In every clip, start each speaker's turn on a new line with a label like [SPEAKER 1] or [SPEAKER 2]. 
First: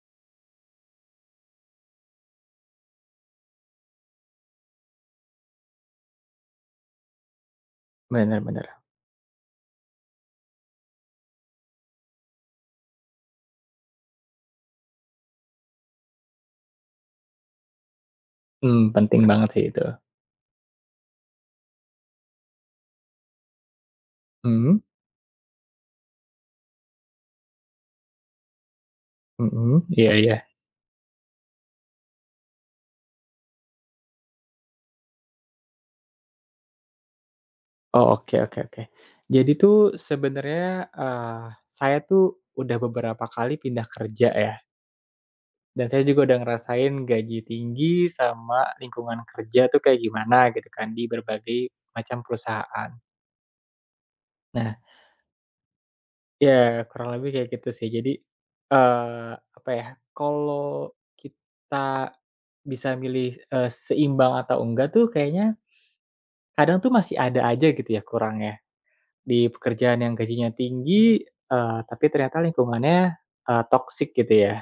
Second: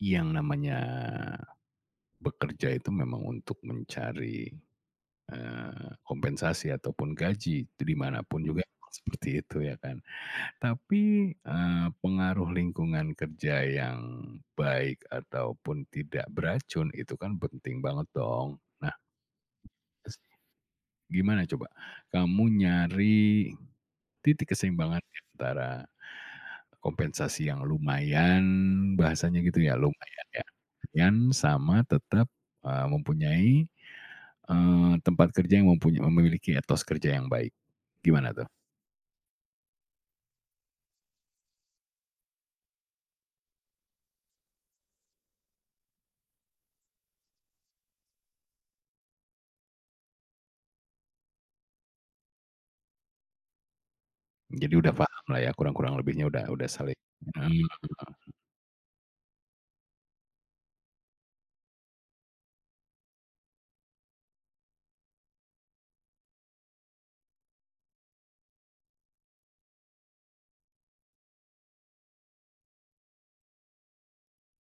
[SPEAKER 1] Yang namanya bekerja itu memang untuk mencari, kompensasi ataupun gaji, di mana
[SPEAKER 2] Bener
[SPEAKER 1] juga
[SPEAKER 2] bener.
[SPEAKER 1] seperti itu ya kan. Tapi, pengaruh lingkungan kerja yang baik ataupun tidak beracun itu kan penting banget dong.
[SPEAKER 2] Mmm,
[SPEAKER 1] Nah,
[SPEAKER 2] penting banget sih itu.
[SPEAKER 1] gimana coba kamu nyari titik
[SPEAKER 2] Mhm,
[SPEAKER 1] keseimbangan di antara kompensasi yang lumayan, bahasanya gitu
[SPEAKER 2] mhm, iya iya.
[SPEAKER 1] ya, lumayan sama tetap, mempunyai, tempat kerja yang memiliki etos kerja yang baik.
[SPEAKER 2] Oh,
[SPEAKER 1] Gimana
[SPEAKER 2] oke
[SPEAKER 1] tuh?
[SPEAKER 2] oke oke. Jadi tuh sebenarnya, saya tuh udah beberapa kali pindah kerja ya, dan saya juga udah ngerasain gaji tinggi sama lingkungan kerja tuh kayak gimana gitu kan, di berbagai macam perusahaan. Nah
[SPEAKER 1] Jadi udah paham lah ya kurang-kurang lebihnya udah
[SPEAKER 2] ya
[SPEAKER 1] saling
[SPEAKER 2] kurang lebih kayak
[SPEAKER 1] mhm
[SPEAKER 2] gitu sih. Jadi, apa ya, kalau kita bisa milih, seimbang atau enggak tuh kayaknya. Kadang tuh masih ada aja gitu ya kurangnya, di pekerjaan yang gajinya tinggi, tapi ternyata lingkungannya, toxic gitu ya,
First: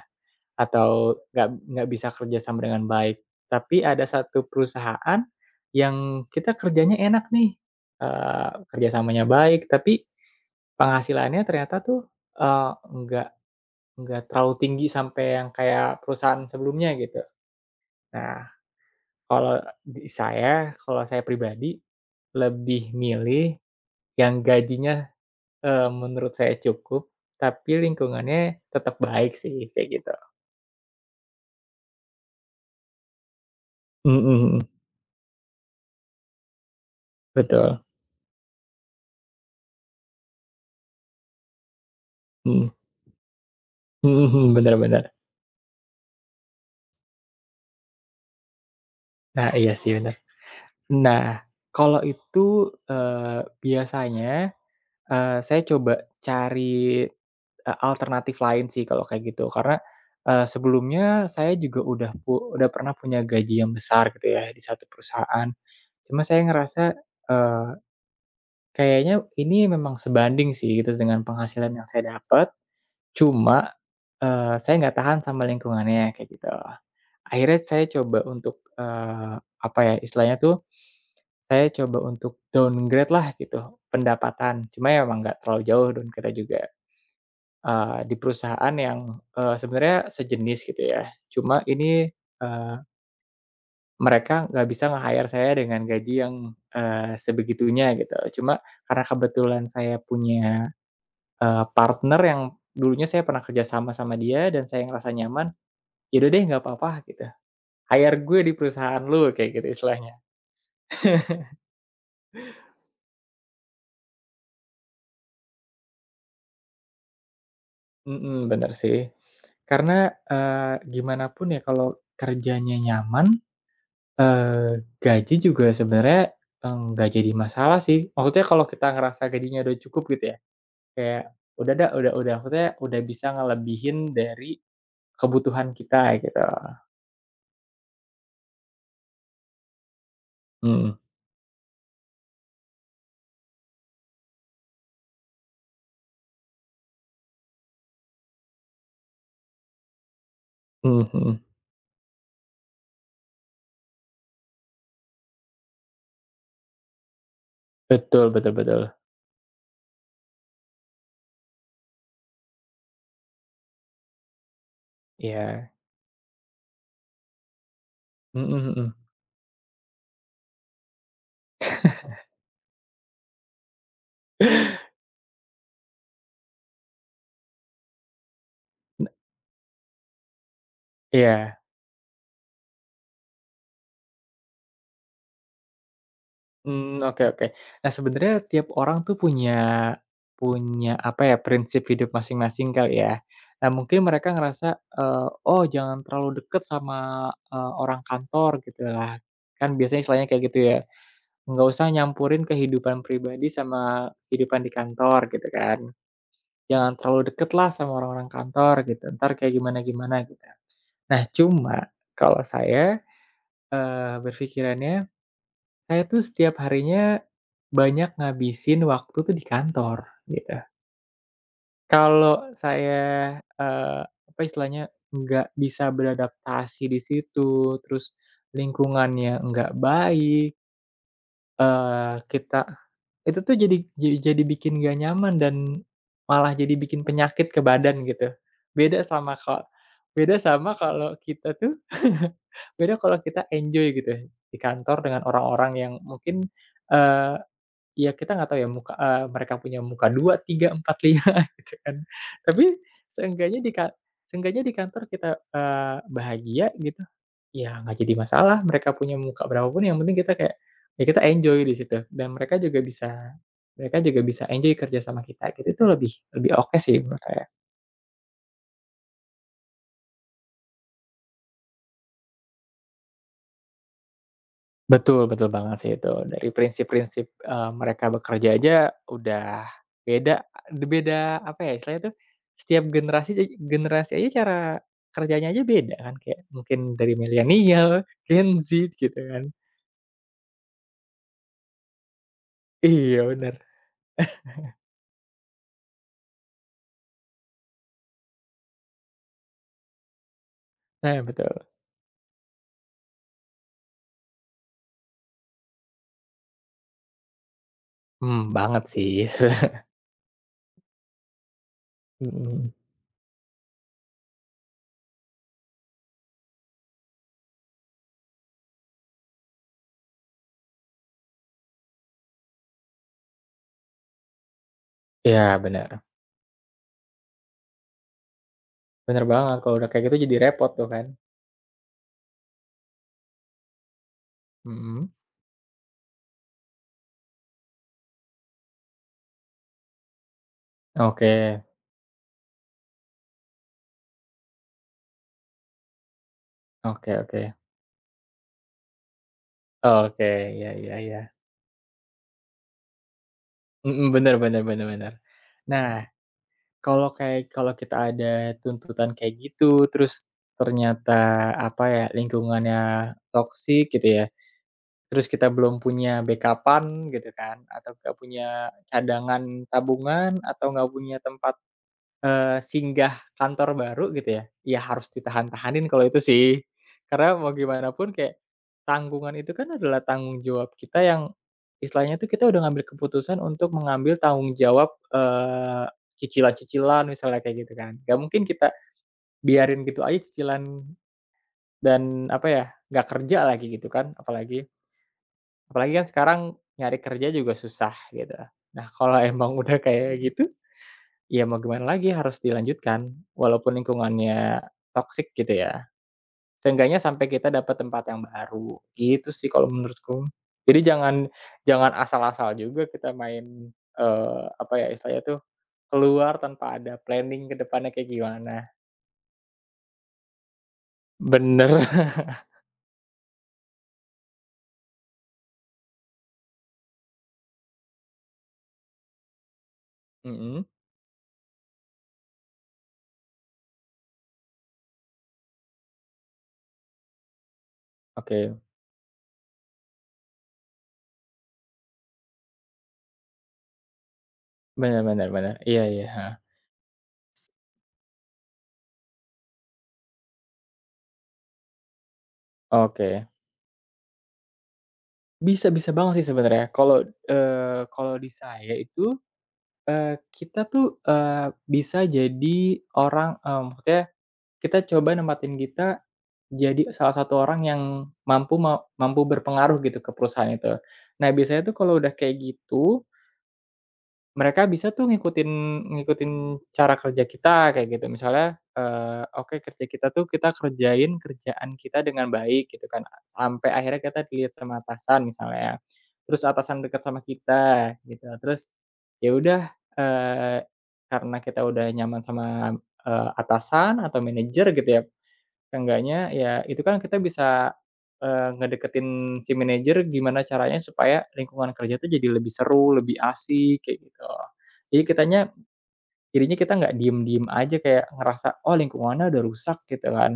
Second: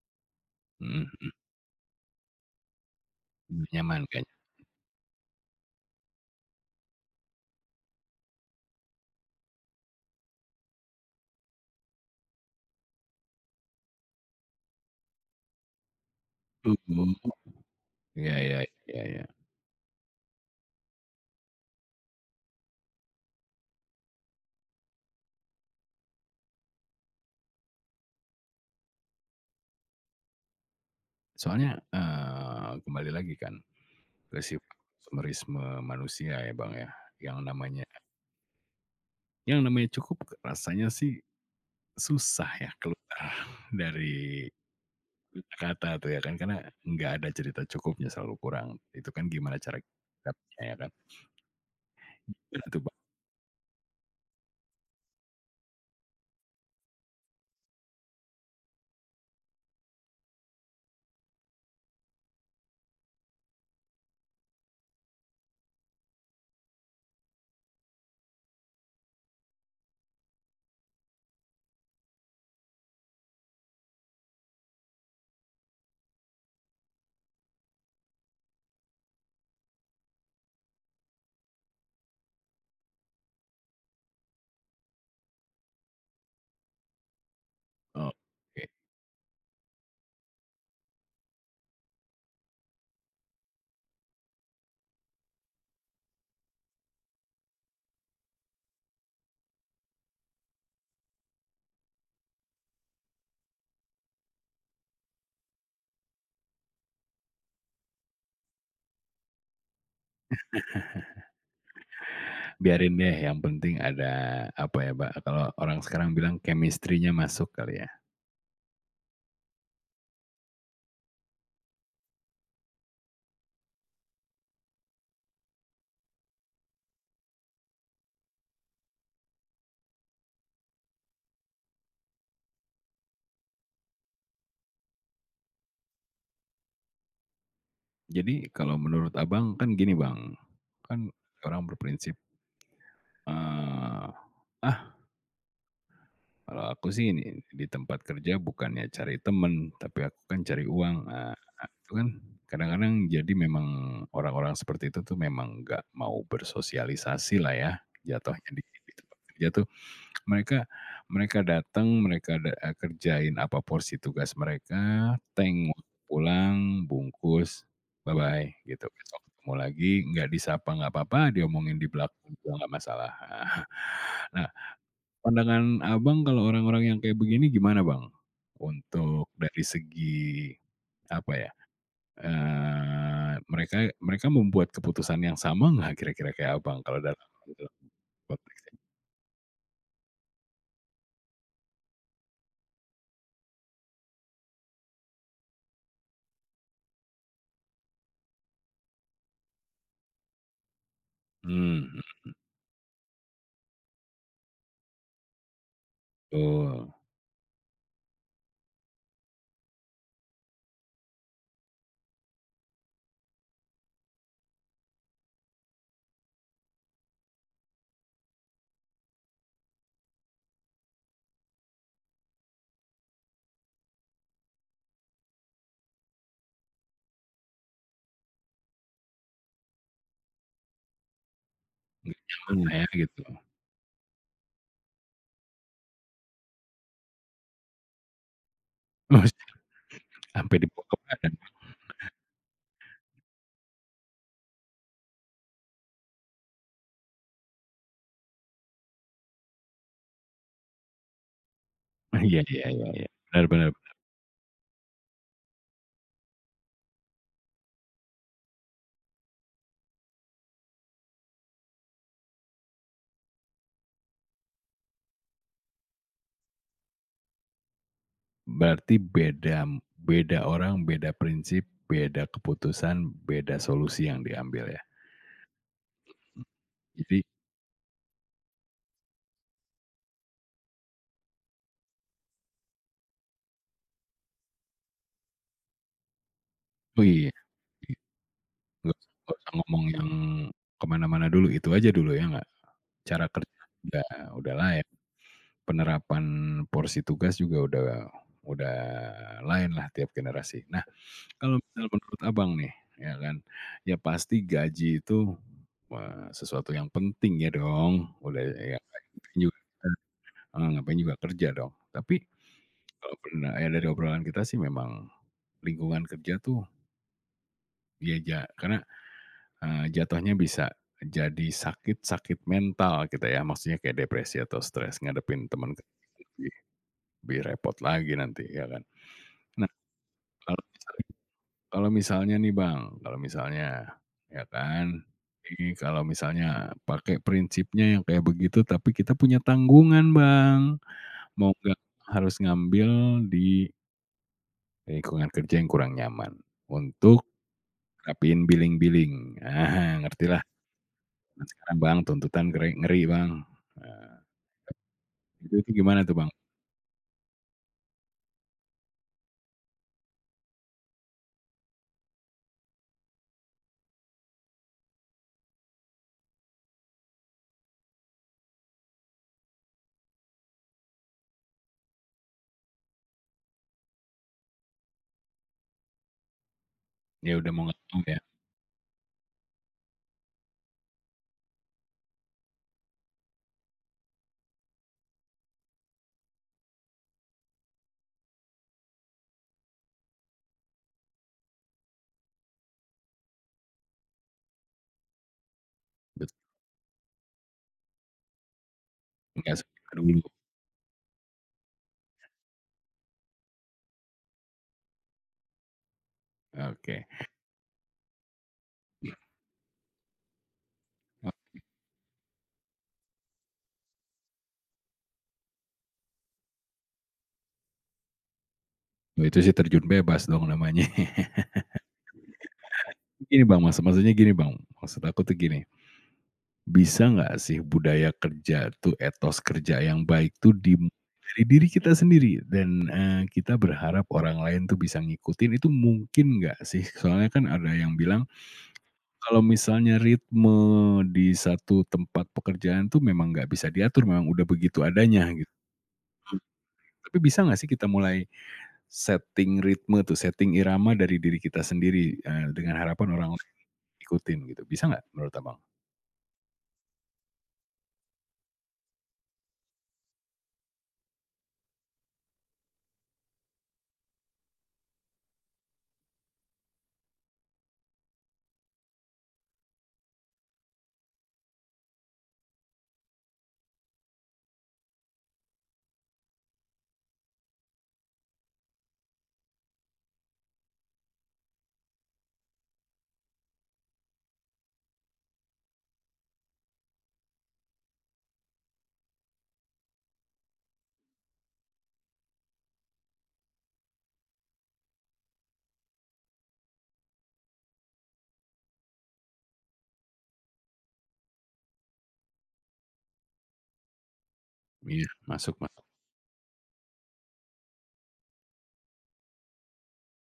[SPEAKER 2] atau
[SPEAKER 1] mhm,
[SPEAKER 2] nggak bisa kerja sama dengan baik. Tapi
[SPEAKER 1] nyaman
[SPEAKER 2] ada
[SPEAKER 1] kayaknya.
[SPEAKER 2] satu perusahaan yang kita kerjanya enak nih, kerjasamanya baik, tapi penghasilannya ternyata tuh, eee, nggak nggak terlalu tinggi sampai yang kayak perusahaan sebelumnya
[SPEAKER 1] Mhm,
[SPEAKER 2] gitu.
[SPEAKER 1] iya
[SPEAKER 2] Nah,
[SPEAKER 1] iya iya iya.
[SPEAKER 2] kalau di saya, kalau saya pribadi lebih milih yang gajinya, menurut saya cukup, tapi lingkungannya tetap baik sih, kayak gitu.
[SPEAKER 1] Soalnya, kembali lagi kan
[SPEAKER 2] Mhm
[SPEAKER 1] ke
[SPEAKER 2] mhm.
[SPEAKER 1] sifat konsumerisme manusia ya, Bang, ya, yang
[SPEAKER 2] Betul.
[SPEAKER 1] namanya yang namanya cukup rasanya sih susah ya
[SPEAKER 2] Mhm.
[SPEAKER 1] keluar
[SPEAKER 2] Mhm
[SPEAKER 1] dari
[SPEAKER 2] mhm, bener bener.
[SPEAKER 1] kata tuh ya kan, karena nggak ada cerita cukupnya selalu kurang. Itu kan
[SPEAKER 2] Nah,
[SPEAKER 1] gimana
[SPEAKER 2] iya
[SPEAKER 1] cara
[SPEAKER 2] sih bener.
[SPEAKER 1] dapatnya ya kan.
[SPEAKER 2] Nah, kalau
[SPEAKER 1] Bener
[SPEAKER 2] itu,
[SPEAKER 1] tuh, Mbak,
[SPEAKER 2] biasanya, saya coba cari, alternatif lain sih kalau kayak gitu. Karena, sebelumnya saya juga udah pernah punya gaji yang besar gitu ya di satu perusahaan. Cuma saya ngerasa, eee, kayaknya ini memang sebanding sih gitu dengan penghasilan yang saya dapat. Cuma, saya nggak tahan sama lingkungannya, kayak gitu. Akhirnya saya coba untuk, apa ya, istilahnya tuh, saya coba untuk downgrade lah gitu, pendapatan. Cuma ya emang nggak terlalu jauh downgrade-nya juga, di
[SPEAKER 1] oke.
[SPEAKER 2] perusahaan yang, sebenarnya sejenis gitu ya. Cuma ini, eee, mereka nggak bisa nge-hire saya dengan gaji yang, sebegitunya gitu. Cuma karena kebetulan saya punya, partner yang dulunya saya pernah kerja sama sama dia dan saya ngerasa nyaman, "Ya deh nggak apa-apa," gitu, "hire gue di perusahaan lu," kayak gitu istilahnya.
[SPEAKER 1] Biarin deh yang penting ada, apa ya, pak kalau orang sekarang bilang chemistry-nya masuk kali ya.
[SPEAKER 2] Mhm, bener sih. Karena, gimana pun ya kalau kerjanya nyaman, gaji juga sebenarnya enggak jadi masalah sih. Maksudnya kalau kita ngerasa gajinya udah cukup gitu ya, kayak udah maksudnya udah bisa ngelebihin dari kebutuhan kita gitu.
[SPEAKER 1] Jadi kalau menurut Abang kan gini, Bang,
[SPEAKER 2] Mhm,
[SPEAKER 1] kan orang berprinsip, eee ah kalau aku sih ini, di tempat kerja bukannya cari temen, tapi aku kan cari uang,
[SPEAKER 2] mhm mhm.
[SPEAKER 1] itu kan kadang-kadang jadi memang orang-orang seperti itu tuh memang nggak mau bersosialisasi lah ya,
[SPEAKER 2] Betul
[SPEAKER 1] jatuhnya
[SPEAKER 2] betul betul.
[SPEAKER 1] di tempat kerja tuh. Mereka Mereka datang, mereka kerjain apa porsi tugas mereka,
[SPEAKER 2] Iya.
[SPEAKER 1] tengok pulang, bungkus, bye-bye
[SPEAKER 2] Mhm
[SPEAKER 1] gitu.
[SPEAKER 2] mhm.
[SPEAKER 1] Besok ketemu lagi, nggak disapa nggak apa-apa, diomongin di belakang juga nggak masalah. Nah, pandangan Abang kalau orang-orang yang kayak begini gimana Bang? Untuk dari segi apa ya,
[SPEAKER 2] Iya.
[SPEAKER 1] eee, mereka mereka membuat keputusan yang sama nggak kira-kira kayak Abang kalau
[SPEAKER 2] Mmm,
[SPEAKER 1] dalam
[SPEAKER 2] oke oke.
[SPEAKER 1] gitu
[SPEAKER 2] Nah, sebenarnya tiap
[SPEAKER 1] konteksnya?
[SPEAKER 2] orang tuh punya punya apa ya, prinsip hidup masing-masing kali ya. Nah, mungkin mereka ngerasa, "Oh, jangan terlalu deket sama, orang kantor," gitu lah. Kan biasanya istilahnya kayak gitu ya, "Nggak usah
[SPEAKER 1] Mmm,
[SPEAKER 2] nyampurin kehidupan pribadi sama kehidupan di kantor," gitu kan. "Jangan
[SPEAKER 1] betul.
[SPEAKER 2] terlalu deket lah sama orang-orang kantor," gitu, "entar kayak gimana-gimana," gitu. Nah, cuma kalau saya, berpikirannya saya tuh setiap harinya banyak ngabisin waktu tuh di kantor, gitu. Kalau saya, apa istilahnya, nggak bisa beradaptasi di situ, terus lingkungannya nggak baik,
[SPEAKER 1] Aman
[SPEAKER 2] kita
[SPEAKER 1] lah ya gitu.
[SPEAKER 2] itu tuh jadi bikin nggak nyaman dan malah jadi bikin penyakit ke badan, gitu. Beda
[SPEAKER 1] Oh,
[SPEAKER 2] sama ka beda
[SPEAKER 1] sampai
[SPEAKER 2] sama
[SPEAKER 1] dibawa ke
[SPEAKER 2] kalau
[SPEAKER 1] badan.
[SPEAKER 2] kita tuh beda kalau kita enjoy gitu di kantor dengan orang-orang yang mungkin, eee ya kita nggak tahu ya mereka punya muka 2 3 4 5 gitu kan.
[SPEAKER 1] Oh iya
[SPEAKER 2] Tapi
[SPEAKER 1] iya iya iya. Benar
[SPEAKER 2] seenggaknya di
[SPEAKER 1] benar.
[SPEAKER 2] ka seenggaknya di kantor kita, bahagia gitu, ya nggak jadi masalah mereka punya muka berapapun yang penting kita kayak, ya kita enjoy di situ dan mereka juga bisa enjoy kerja sama kita gitu, itu lebih lebih oke sih menurut saya.
[SPEAKER 1] Berarti beda beda orang, beda prinsip, beda keputusan, beda solusi yang diambil ya.
[SPEAKER 2] Betul betul banget sih itu. Dari
[SPEAKER 1] Jadi
[SPEAKER 2] prinsip-prinsip, mereka bekerja aja udah beda apa ya istilahnya tuh, setiap generasi aja cara kerjanya aja beda kan, kayak mungkin
[SPEAKER 1] oh
[SPEAKER 2] dari
[SPEAKER 1] iya. Iya.
[SPEAKER 2] milenial, Gen Z gitu
[SPEAKER 1] Nggak
[SPEAKER 2] kan.
[SPEAKER 1] usah ngomong yang kemana mana dulu, itu aja dulu ya nggak? Cara
[SPEAKER 2] Iya benar.
[SPEAKER 1] kerja udah udah lain, penerapan porsi tugas juga udah lain lah tiap generasi. Nah,
[SPEAKER 2] Nah
[SPEAKER 1] kalau
[SPEAKER 2] betul.
[SPEAKER 1] misal menurut Abang nih, ya kan, ya pasti gaji itu, wah, sesuatu yang penting ya dong,
[SPEAKER 2] Mmm,
[SPEAKER 1] udah ya
[SPEAKER 2] banget sih
[SPEAKER 1] ngapain
[SPEAKER 2] se
[SPEAKER 1] juga kita ngapain juga kerja dong. Tapi
[SPEAKER 2] mhm.
[SPEAKER 1] kalau pernah ya dari obrolan kita sih memang lingkungan kerja tuh ya ja karena jatuhnya bisa jadi sakit-sakit mental kita ya, maksudnya kayak depresi atau stres ngadepin
[SPEAKER 2] Benar
[SPEAKER 1] temen
[SPEAKER 2] bener,
[SPEAKER 1] lebih lebih repot lagi nanti ya kan.
[SPEAKER 2] banget
[SPEAKER 1] Nah,
[SPEAKER 2] kalau udah kayak gitu jadi
[SPEAKER 1] kalau
[SPEAKER 2] repot tuh
[SPEAKER 1] misalnya
[SPEAKER 2] kan.
[SPEAKER 1] kalau misalnya nih Bang, kalau misalnya ya kan,
[SPEAKER 2] Mhm.
[SPEAKER 1] ini kalau misalnya pakai prinsipnya yang kayak begitu tapi kita punya tanggungan Bang,
[SPEAKER 2] Oke,
[SPEAKER 1] mau nggak harus ngambil di lingkungan kerja yang kurang nyaman
[SPEAKER 2] oke
[SPEAKER 1] untuk
[SPEAKER 2] oke.
[SPEAKER 1] rapiin billing-billing. Ah,
[SPEAKER 2] Oke,
[SPEAKER 1] ngerti lah.
[SPEAKER 2] ya ya iya.
[SPEAKER 1] Zaman sekarang Bang, tuntutan ngeri ngeri Bang.
[SPEAKER 2] Mhm,
[SPEAKER 1] Eee,
[SPEAKER 2] benar benar benar bener.
[SPEAKER 1] itu
[SPEAKER 2] Nah,
[SPEAKER 1] gimana tuh Bang?
[SPEAKER 2] kalau kayak kalau kita ada tuntutan kayak gitu, terus ternyata, apa ya, lingkungannya toksik gitu ya, terus kita belum punya backup-an gitu kan, atau nggak punya cadangan tabungan, atau nggak punya tempat, singgah kantor baru gitu ya, ya harus ditahan-tahanin kalau itu sih.
[SPEAKER 1] Ya
[SPEAKER 2] Karena
[SPEAKER 1] udah
[SPEAKER 2] mau
[SPEAKER 1] mau nggak
[SPEAKER 2] gimana
[SPEAKER 1] mau
[SPEAKER 2] pun
[SPEAKER 1] ya?
[SPEAKER 2] kayak tanggungan itu kan adalah tanggung jawab kita yang istilahnya tuh kita udah ngambil keputusan untuk mengambil tanggung jawab, cicilan-cicilan misalnya kayak gitu kan. Nggak mungkin kita biarin gitu aja cicilan dan apa ya, nggak kerja lagi gitu kan, apalagi apalagi kan
[SPEAKER 1] Bet
[SPEAKER 2] sekarang nyari kerja juga susah gitu. Nah, kalau emang
[SPEAKER 1] nggak
[SPEAKER 2] udah
[SPEAKER 1] semuanya dulu,
[SPEAKER 2] kayak gitu ya mau gimana lagi harus dilanjutkan, walaupun lingkungannya toksik gitu ya. Seenggaknya
[SPEAKER 1] oke.
[SPEAKER 2] sampai kita dapat tempat yang baru, gitu sih kalau menurutku. Jadi jangan jangan asal-asal juga kita main, apa ya istilahnya tuh, keluar tanpa ada planning ke depannya kayak gimana.
[SPEAKER 1] Waktu itu sih terjun bebas dong namanya.
[SPEAKER 2] Bener.
[SPEAKER 1] Gini Bang, maksudnya gini Bang, maksud aku tuh gini, bisa nggak sih budaya kerja tuh, etos kerja yang baik tuh
[SPEAKER 2] Mhm,
[SPEAKER 1] dimulai dari diri kita sendiri dan, kita berharap orang lain tuh bisa ngikutin itu mungkin nggak sih? Soalnya kan ada yang bilang
[SPEAKER 2] oke.
[SPEAKER 1] kalau misalnya ritme di satu tempat pekerjaan tuh memang nggak bisa diatur, memang udah begitu adanya
[SPEAKER 2] Benar-benar
[SPEAKER 1] gitu.
[SPEAKER 2] benar. Iya iya, heeh.
[SPEAKER 1] Tapi bisa nggak sih kita mulai setting ritme tuh, setting irama dari diri kita sendiri, dengan harapan
[SPEAKER 2] Oke.
[SPEAKER 1] orang lain ikutin gitu, bisa nggak menurut Abang?
[SPEAKER 2] Bisa bisa banget sih sebenarnya. Kalau, kalau di saya itu, kita tuh, bisa jadi orang, maksudnya kita coba nempatin kita jadi salah satu orang yang mampu berpengaruh gitu ke perusahaan itu. Nah, biasanya tuh kalau udah kayak gitu mereka bisa tuh ngikutin ngikutin cara kerja kita kayak gitu misalnya, oke kerja kita tuh kita kerjain kerjaan kita dengan baik gitu kan, sampai akhirnya kita dilihat sama atasan misalnya, ya. Terus atasan dekat sama kita gitu terus, ya udah, eee, karena kita udah nyaman sama, atasan atau manajer gitu ya, seenggaknya ya itu kan kita bisa, ngedeketin si manajer gimana caranya supaya lingkungan kerja tuh jadi lebih seru, lebih asik kayak gitu. Jadi
[SPEAKER 1] Iya,
[SPEAKER 2] kitanya
[SPEAKER 1] masuk masuk,
[SPEAKER 2] jadinya kita nggak diem-diem aja kayak ngerasa, "Oh lingkungannya udah rusak," gitu kan.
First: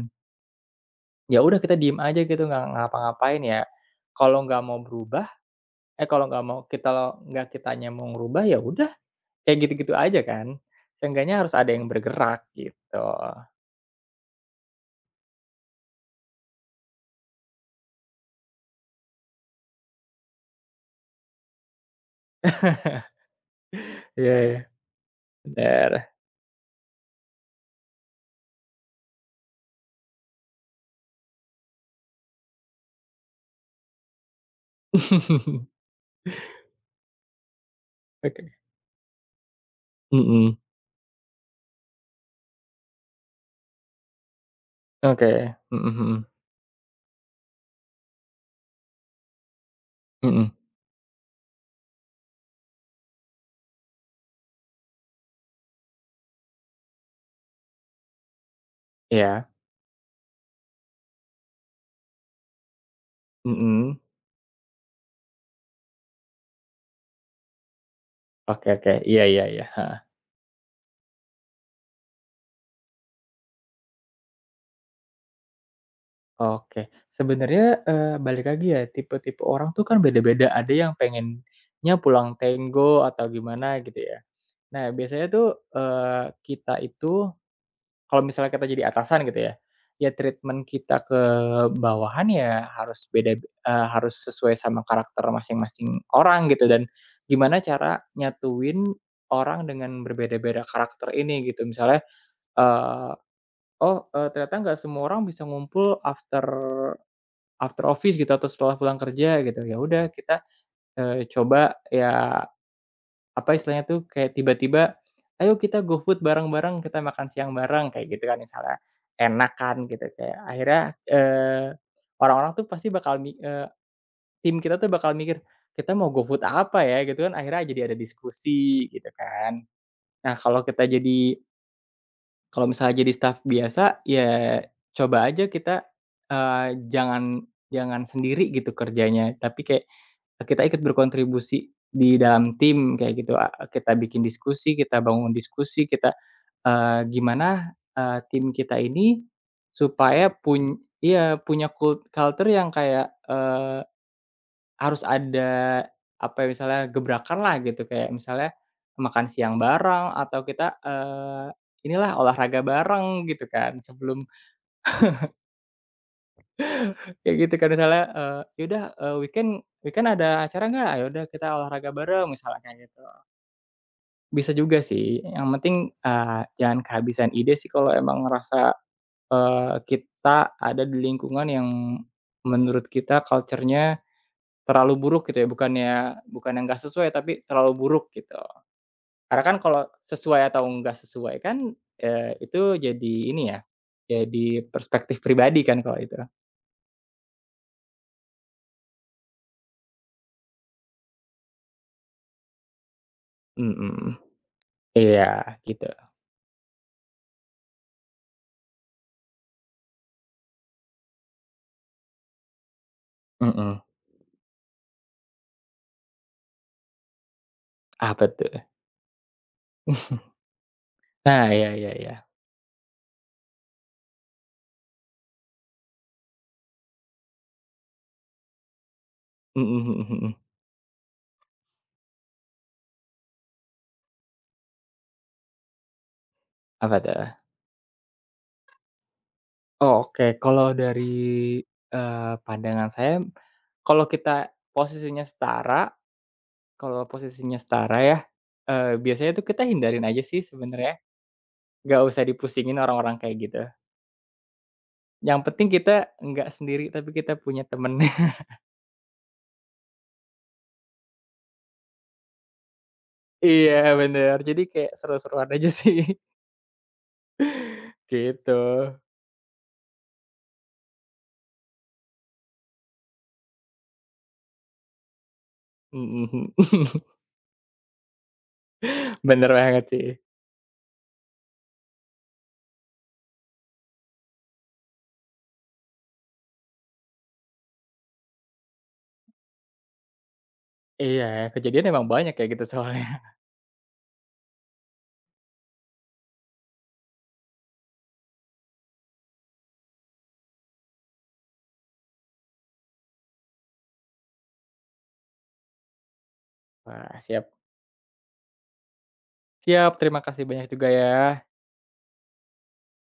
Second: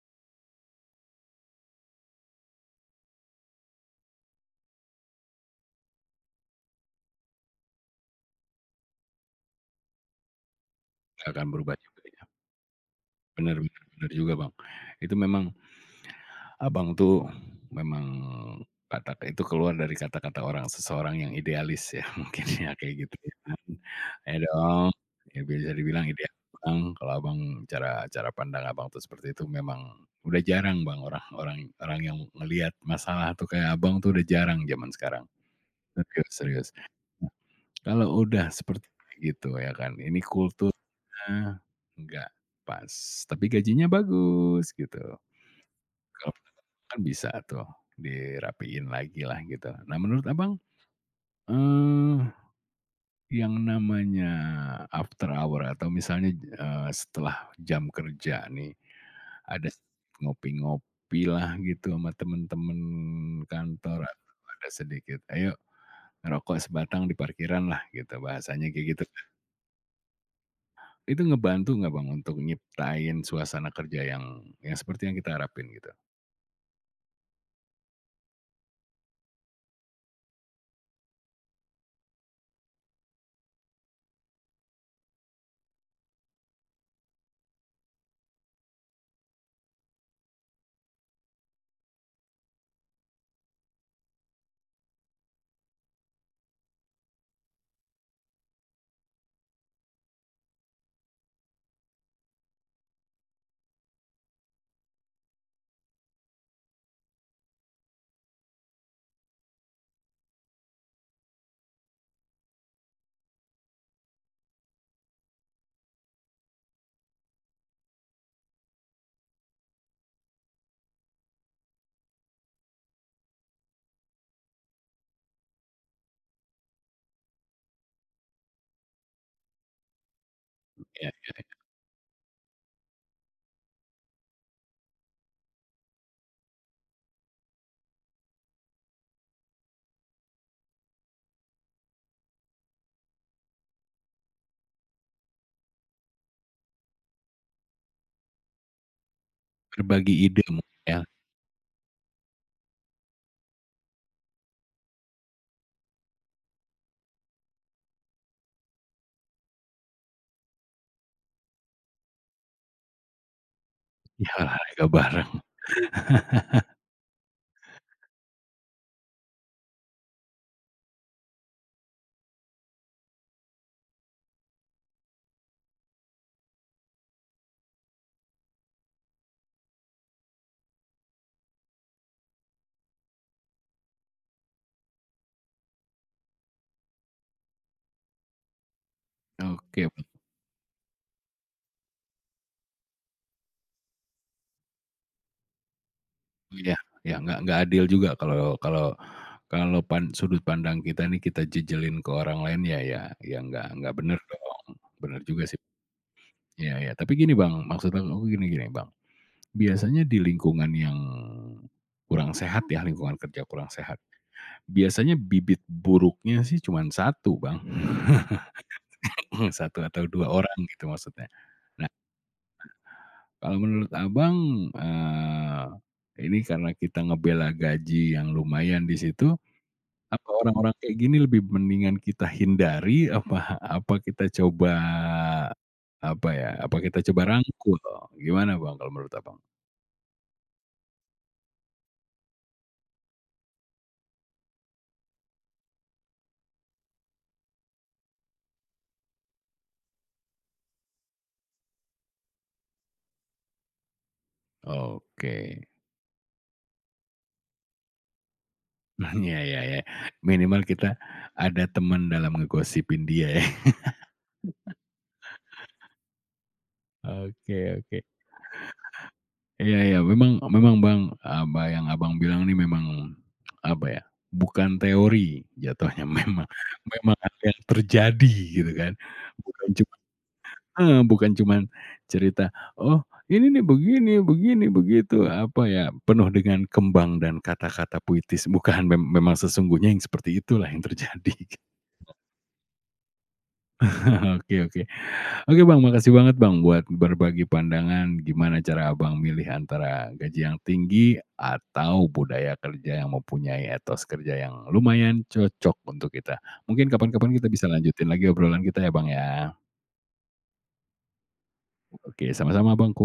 [SPEAKER 2] Ya udah kita diem aja gitu nggak ngapa-ngapain ya. Kalau nggak mau berubah kalau nggak mau kita nggak kitanya mau ngerubah ya udah kayak gitu-gitu aja kan.
[SPEAKER 1] nggak
[SPEAKER 2] Seenggaknya
[SPEAKER 1] akan
[SPEAKER 2] harus ada
[SPEAKER 1] berubah
[SPEAKER 2] yang
[SPEAKER 1] juga ya.
[SPEAKER 2] bergerak gitu.
[SPEAKER 1] Bener bener bener juga Bang. Itu memang Abang tuh memang kata itu keluar dari kata-kata seseorang yang idealis ya mungkin ya kayak gitu ya kan.
[SPEAKER 2] Iya
[SPEAKER 1] Ya
[SPEAKER 2] iya,
[SPEAKER 1] dong, ya bisa
[SPEAKER 2] bener.
[SPEAKER 1] dibilang ideal Bang, kalau Abang cara cara pandang Abang tuh seperti itu memang udah jarang Bang orang orang orang yang ngelihat masalah tuh kayak Abang tuh udah jarang zaman sekarang. Serius serius. Kalau udah
[SPEAKER 2] Oke.
[SPEAKER 1] seperti gitu ya kan, ini
[SPEAKER 2] Mhm.
[SPEAKER 1] kulturnya nggak pas, tapi gajinya bagus gitu.
[SPEAKER 2] Oke, mhm mhm,
[SPEAKER 1] Kalau pendapat kan bisa tuh dirapiin lagi lah gitu. Nah menurut
[SPEAKER 2] mhm,
[SPEAKER 1] Abang, eee, yang namanya after hour atau misalnya, setelah jam kerja nih,
[SPEAKER 2] iya.
[SPEAKER 1] ada ngopi lah gitu sama temen-temen
[SPEAKER 2] Mhm.
[SPEAKER 1] kantor atau ada sedikit, "Ayo ngerokok sebatang di parkiran lah gitu
[SPEAKER 2] Oke
[SPEAKER 1] bahasanya kayak
[SPEAKER 2] oke,
[SPEAKER 1] gitu
[SPEAKER 2] iya
[SPEAKER 1] kan."
[SPEAKER 2] iya iya, heeh,
[SPEAKER 1] Itu ngebantu nggak Bang untuk nyiptain suasana kerja yang seperti yang kita harapin gitu?
[SPEAKER 2] oke. Sebenarnya, balik lagi ya, tipe-tipe orang tuh kan beda-beda, ada yang pengennya pulang tenggo atau gimana gitu ya. Nah biasanya tuh, kita itu kalau misalnya kita jadi atasan gitu ya, ya treatment kita ke bawahan ya harus beda, harus sesuai sama karakter masing-masing orang gitu dan gimana cara nyatuin orang dengan berbeda-beda karakter ini gitu. Misalnya, eee, oh, ternyata nggak semua orang bisa ngumpul after after office gitu atau setelah pulang kerja gitu. Ya udah kita, coba ya apa istilahnya tuh, kayak tiba-tiba, "Ayo kita GoFood bareng-bareng, kita makan siang bareng," kayak gitu kan misalnya. Enak kan gitu, kayak akhirnya, eee, orang-orang tuh pasti tim kita tuh bakal mikir, "Kita mau GoFood apa ya?" Gitu kan, akhirnya jadi ada diskusi gitu kan. Nah, kalau kita
[SPEAKER 1] Iya,
[SPEAKER 2] jadi kalau misalnya jadi staff biasa, ya coba aja kita, jangan jangan sendiri gitu kerjanya, tapi kayak kita ikut berkontribusi di dalam tim kayak gitu, kita bikin diskusi, kita bangun diskusi, kita, gimana, tim kita ini
[SPEAKER 1] berbagi
[SPEAKER 2] supaya
[SPEAKER 1] ide
[SPEAKER 2] pun
[SPEAKER 1] mungkin ya?
[SPEAKER 2] iya, punya culture yang kayak, harus ada, apa ya, misalnya gebrakanlah gitu, kayak misalnya makan siang bareng atau kita, inilah olahraga bareng gitu kan, sebelum
[SPEAKER 1] Iya, nggak bareng.
[SPEAKER 2] kayak gitu kan misalnya, "Ya udah, weekend weekend ada acara nggak? Ya udah kita olahraga bareng," misalnya kayak gitu. Bisa juga sih, yang penting, jangan kehabisan ide sih kalau emang ngerasa, kita ada di lingkungan yang menurut kita culture-nya terlalu buruk gitu ya, bukan yang nggak sesuai, tapi terlalu buruk gitu. Karena kan
[SPEAKER 1] Oke,
[SPEAKER 2] kalau
[SPEAKER 1] betul
[SPEAKER 2] sesuai atau nggak sesuai kan, itu jadi ini ya, jadi perspektif pribadi kan kalau itu.
[SPEAKER 1] ya. Ya, nggak adil juga kalau kalau kalau pan sudut pandang kita nih kita jejelin ke orang lain ya ya ya nggak
[SPEAKER 2] Mhm.
[SPEAKER 1] bener dong. Bener
[SPEAKER 2] Iya,
[SPEAKER 1] juga sih.
[SPEAKER 2] gitu.
[SPEAKER 1] Iya ya. Tapi gini Bang, maksud aku gini gini Bang, biasanya di lingkungan yang kurang sehat ya, lingkungan kerja kurang
[SPEAKER 2] Mhm.
[SPEAKER 1] sehat, biasanya bibit buruknya sih cuman satu Bang,
[SPEAKER 2] Apa tuh?
[SPEAKER 1] satu atau 2 orang gitu maksudnya.
[SPEAKER 2] Nah, iya iya iya.
[SPEAKER 1] Kalau menurut Abang, eee, ini karena kita ngebela gaji yang lumayan di situ,
[SPEAKER 2] Mhm mhm
[SPEAKER 1] apa
[SPEAKER 2] mhm.
[SPEAKER 1] orang-orang kayak gini lebih mendingan kita hindari, apa apa kita coba, apa ya, apa
[SPEAKER 2] Apa
[SPEAKER 1] kita
[SPEAKER 2] tuh?
[SPEAKER 1] coba rangkul? Gimana Bang kalau menurut Abang?
[SPEAKER 2] Oh, oke, kalau dari, pandangan saya, kalau kita posisinya setara kalau posisinya setara ya, biasanya tuh kita hindarin aja sih sebenarnya, nggak usah dipusingin orang-orang kayak gitu. Yang
[SPEAKER 1] Oke.
[SPEAKER 2] penting kita nggak sendiri, tapi kita punya temen.
[SPEAKER 1] Iya iya iya. Minimal kita ada teman dalam ngegosipin dia ya.
[SPEAKER 2] Iya bener, jadi kayak seru-seruan aja sih,
[SPEAKER 1] Oke oke.
[SPEAKER 2] gitu.
[SPEAKER 1] Iya iya, memang memang Bang, apa yang Abang bilang nih memang, apa ya, bukan teori jatuhnya memang
[SPEAKER 2] Mhm,
[SPEAKER 1] memang hal yang terjadi gitu kan.
[SPEAKER 2] bener
[SPEAKER 1] Bukan
[SPEAKER 2] banget
[SPEAKER 1] cuma
[SPEAKER 2] sih.
[SPEAKER 1] heeh, bukan cuman cerita, "Oh, ini nih begini begini begitu," apa ya, penuh dengan kembang dan kata-kata puitis, bukan, memang sesungguhnya yang seperti itulah yang
[SPEAKER 2] Iya,
[SPEAKER 1] terjadi.
[SPEAKER 2] kejadian emang banyak kayak gitu soalnya.
[SPEAKER 1] Oke oke. Oke Bang, makasih banget Bang buat berbagi pandangan gimana cara Abang milih antara gaji yang tinggi atau budaya kerja yang mempunyai etos kerja yang lumayan cocok untuk kita. Mungkin
[SPEAKER 2] Wah,
[SPEAKER 1] kapan-kapan
[SPEAKER 2] siap
[SPEAKER 1] kita bisa lanjutin lagi obrolan kita ya Bang ya.
[SPEAKER 2] siap, terima kasih banyak juga ya.
[SPEAKER 1] Oke, sama-sama bangku.